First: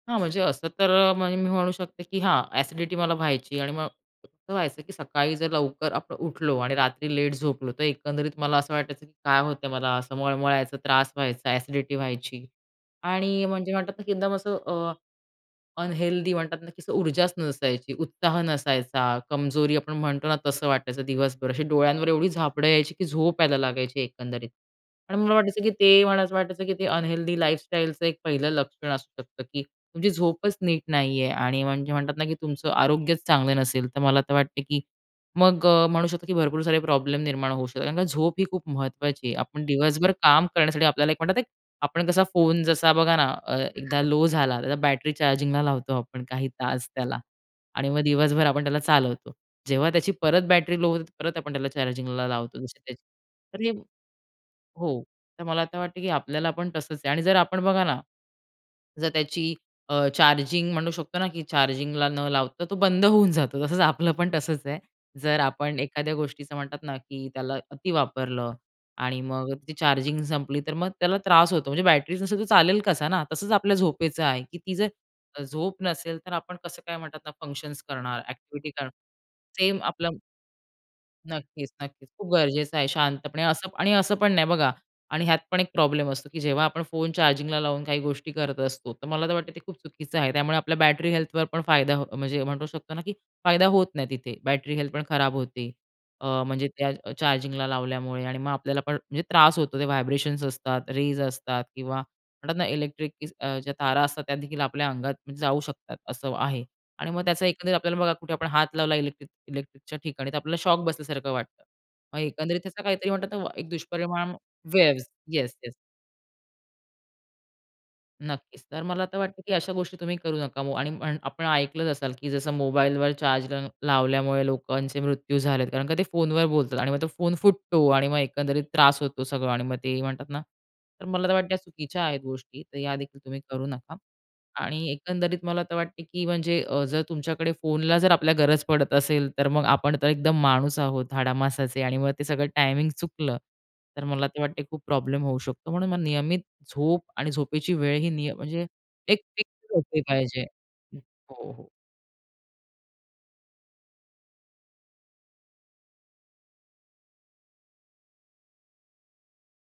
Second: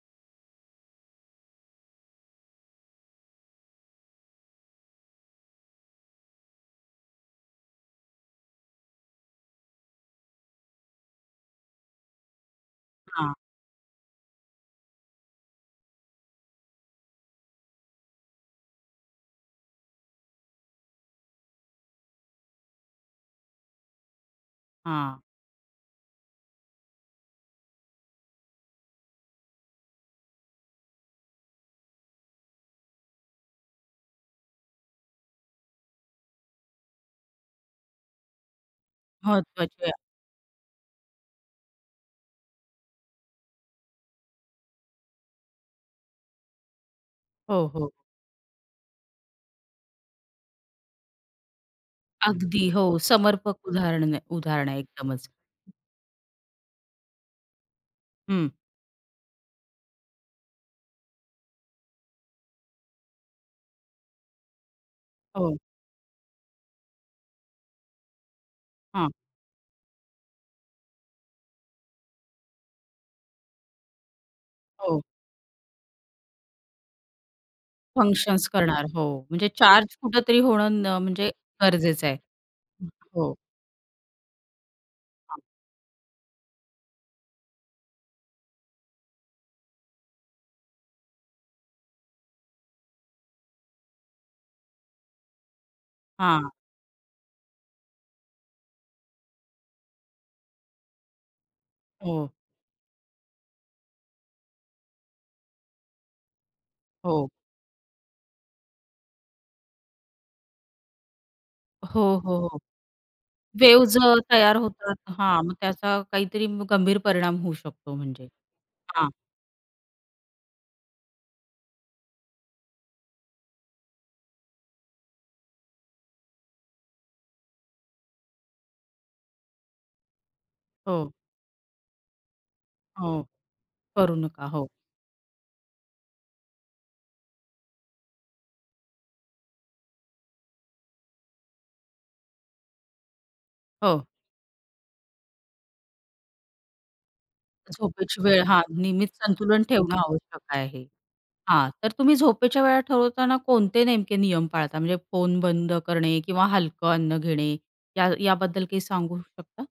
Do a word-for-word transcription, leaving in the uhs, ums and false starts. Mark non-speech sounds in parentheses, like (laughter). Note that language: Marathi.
हां, म्हणजे असं तर मग मी म्हणू शकते, की हां, अ‍ॅसिडिटी मला व्हायची आणि मग असं व्हायचं, की सकाळी जर लवकर आपण उठलो आणि रात्री लेट झोपलो, तर एकंदरीत मला असं वाटायचं, की काय होतंय मला. असं मळमळायचं, त्रास व्हायचा, अ‍ॅसिडिटी व्हायची, हां. आणि म्हणजे म्हणतात ना, की एकदम असं अ, अनहेल्दी म्हणतात ना, की असं ऊर्जाच नसायची, उत्साह नसायचा, कमजोरी आपण म्हणतो ना, तसं वाटायचं दिवसभर. अशी डोळ्यांवर एवढी झापडं यायची, की झोप यायला लागायची एकंदरीत. आणि हां. मला वाटायचं, की ते मला असं वाटायचं, की ते अनहेल्दी लाईफस्टाईलचं एक पहिलं लक्षण असू शकतं, की तुमची झोपच नीट नाही आहे आणि म्हणजे म्हणतात ना, की तुमचं आरोग्य चांगलं नसेल, तर मला तर वाटतं, की मग अ, म्हणू शकतो, की भरपूर सारे प्रॉब्लेम निर्माण होऊ शकतात कारण झोप ही खूप महत्त्वाची आहे. आपण महत्वाची आहे. दिवसभर काम करण्यासाठी आपल्याला एक म्हणतात, आपण कसा फोन जसा बघा ना, अ, एकदा लो झाला, तर बॅटरी चार्जिंगला लावतो आपण काही तास त्याला हो, आणि हो. मग दिवसभर आपण त्याला चालवतो. जेव्हा त्याची परत बॅटरी लो होते, परत आपण त्याला चार्जिंगला लावतो. अगदी, जशी हो. त्याची समर्पक तर हे उदाहरण उदाहरणं आहे हो, एकदमच. तर मला तर वाटतंय, की आपल्याला पण तसंच आहे आणि जर आपण बघा ना, हं. जर त्याची अ, चार्जिंग म्हणू शकतो ना, की चार्जिंगला न लावता तो बंद होऊन जातो. तसच आपलं पण तसंच आहे. जर हो. आपण एखाद्या गोष्टीचं म्हणतात ना, की त्याला अती वापरलं हां. आणि मग ती चार्जिंग संपली, तर मग त्याला त्रास होतो. म्हणजे बॅटरीच नसेल, तर चालेल कसा ना, तसंच आपल्या झोपेचं आहे, की ती जर हो. झोप नसेल, तर आपण कसं काय म्हणतात ना, फंक्शन्स करणार? फंक्शन्स अ‍ॅक्टिव्हिटी करणार. करणार. हो, म्हणजे सेम चार्ज आपलं कुठेतरी होणं न म्हणजे नक्कीच, नक्कीच. गरजेचं आहे. खूप गरजेचं आहे. हो. शांतपणे असं पण आणि असं पण नाही बघा आणि ह्यात हां. पण एक प्रॉब्लेम असतो, की जेव्हा आपण फोन चार्जिंगला लावून काही गोष्टी करत असतो, तर मला तर वाटतं ते खूप चुकीचं आहे. त्यामुळे आपल्या बॅटरी हेल्थवर पण फायदा, म्हणजे म्हणू शकतो ना, की फायदा होत नाही तिथे. बॅटरी हेल्थ पण खराब होते. अ, हां. म्हणजे त्या चार्जिंगला लावल्यामुळे आणि मग आपल्याला पण म्हणजे त्रास होतो. ते व्हायब्रेशन्स असतात, रेज असतात किंवा हो. म्हणतात ना, इलेक्ट्रिक (unintelligible) अ, ज्या तारा असतात, त्यादेखील आपल्या अंगात जाऊ शकतात असं आहे आणि मग हो. त्याचा एकंदरीत आपल्याला, बघा कुठे आपण हात लावला इलेक्ट्रिक इलेक्ट्रिकच्या ठिकाणी, तर आपल्याला शॉक बसल्यासारखं वाटतं. हो, मग हो, हो. एकंदरीत त्याचा काहीतरी म्हणतात ना, एक वेव्हज अ, दुष्परिणाम तयार होतात. वेव्हज हां, मग येस, येस. त्याचा काहीतरी मग गंभीर परिणाम होऊ शकतो. म्हणजे, नक्कीच, तर मला हां. तर वाटतं, की अशा गोष्टी तुम्ही करू नका. ओ आणि पण आपण ऐकलंच असाल, की जसं मोबाईलवर चार्जर लावल्यामुळे लोकांचे मृत्यू झालेत कारण का ते फोनवर बोलतात आणि मग तो फोन फुटतो आणि मग एकंदरीत त्रास होतो सगळं. आणि मग ते म्हणतात ना, तर हो. मला तर वाटतं चुकीच्या आहेत गोष्टी तर हो, यादेखील तुम्ही करू नका. करू नका. हो. आणि एकंदरीत मला तर वाटते, की म्हणजे अ, जर तुमच्याकडे फोनला जर आपल्या गरज पडत असेल, तर मग आपण तर एकदम माणूस आहोत हाडामासाचे आणि मग ते सगळं टायमिंग चुकलं, तर हो. मला तर वाटते खूप प्रॉब्लेम होऊ शकतो. म्हणून नियमित झोप आणि झोपेची वेळ, ही झोपेची निय वेळ हां, म्हणजे नियमित एक संतुलन फिक्स ठेवणं असली आवश्यक पाहिजे. आहे. हो, हो. हां. तर तुम्ही झोपेच्या वेळा ठरवताना कोणते नेमके नियम पाळता? म्हणजे फोन बंद करणे किंवा हलकं अन्न घेणे या याबद्दल काही सांगू शकता?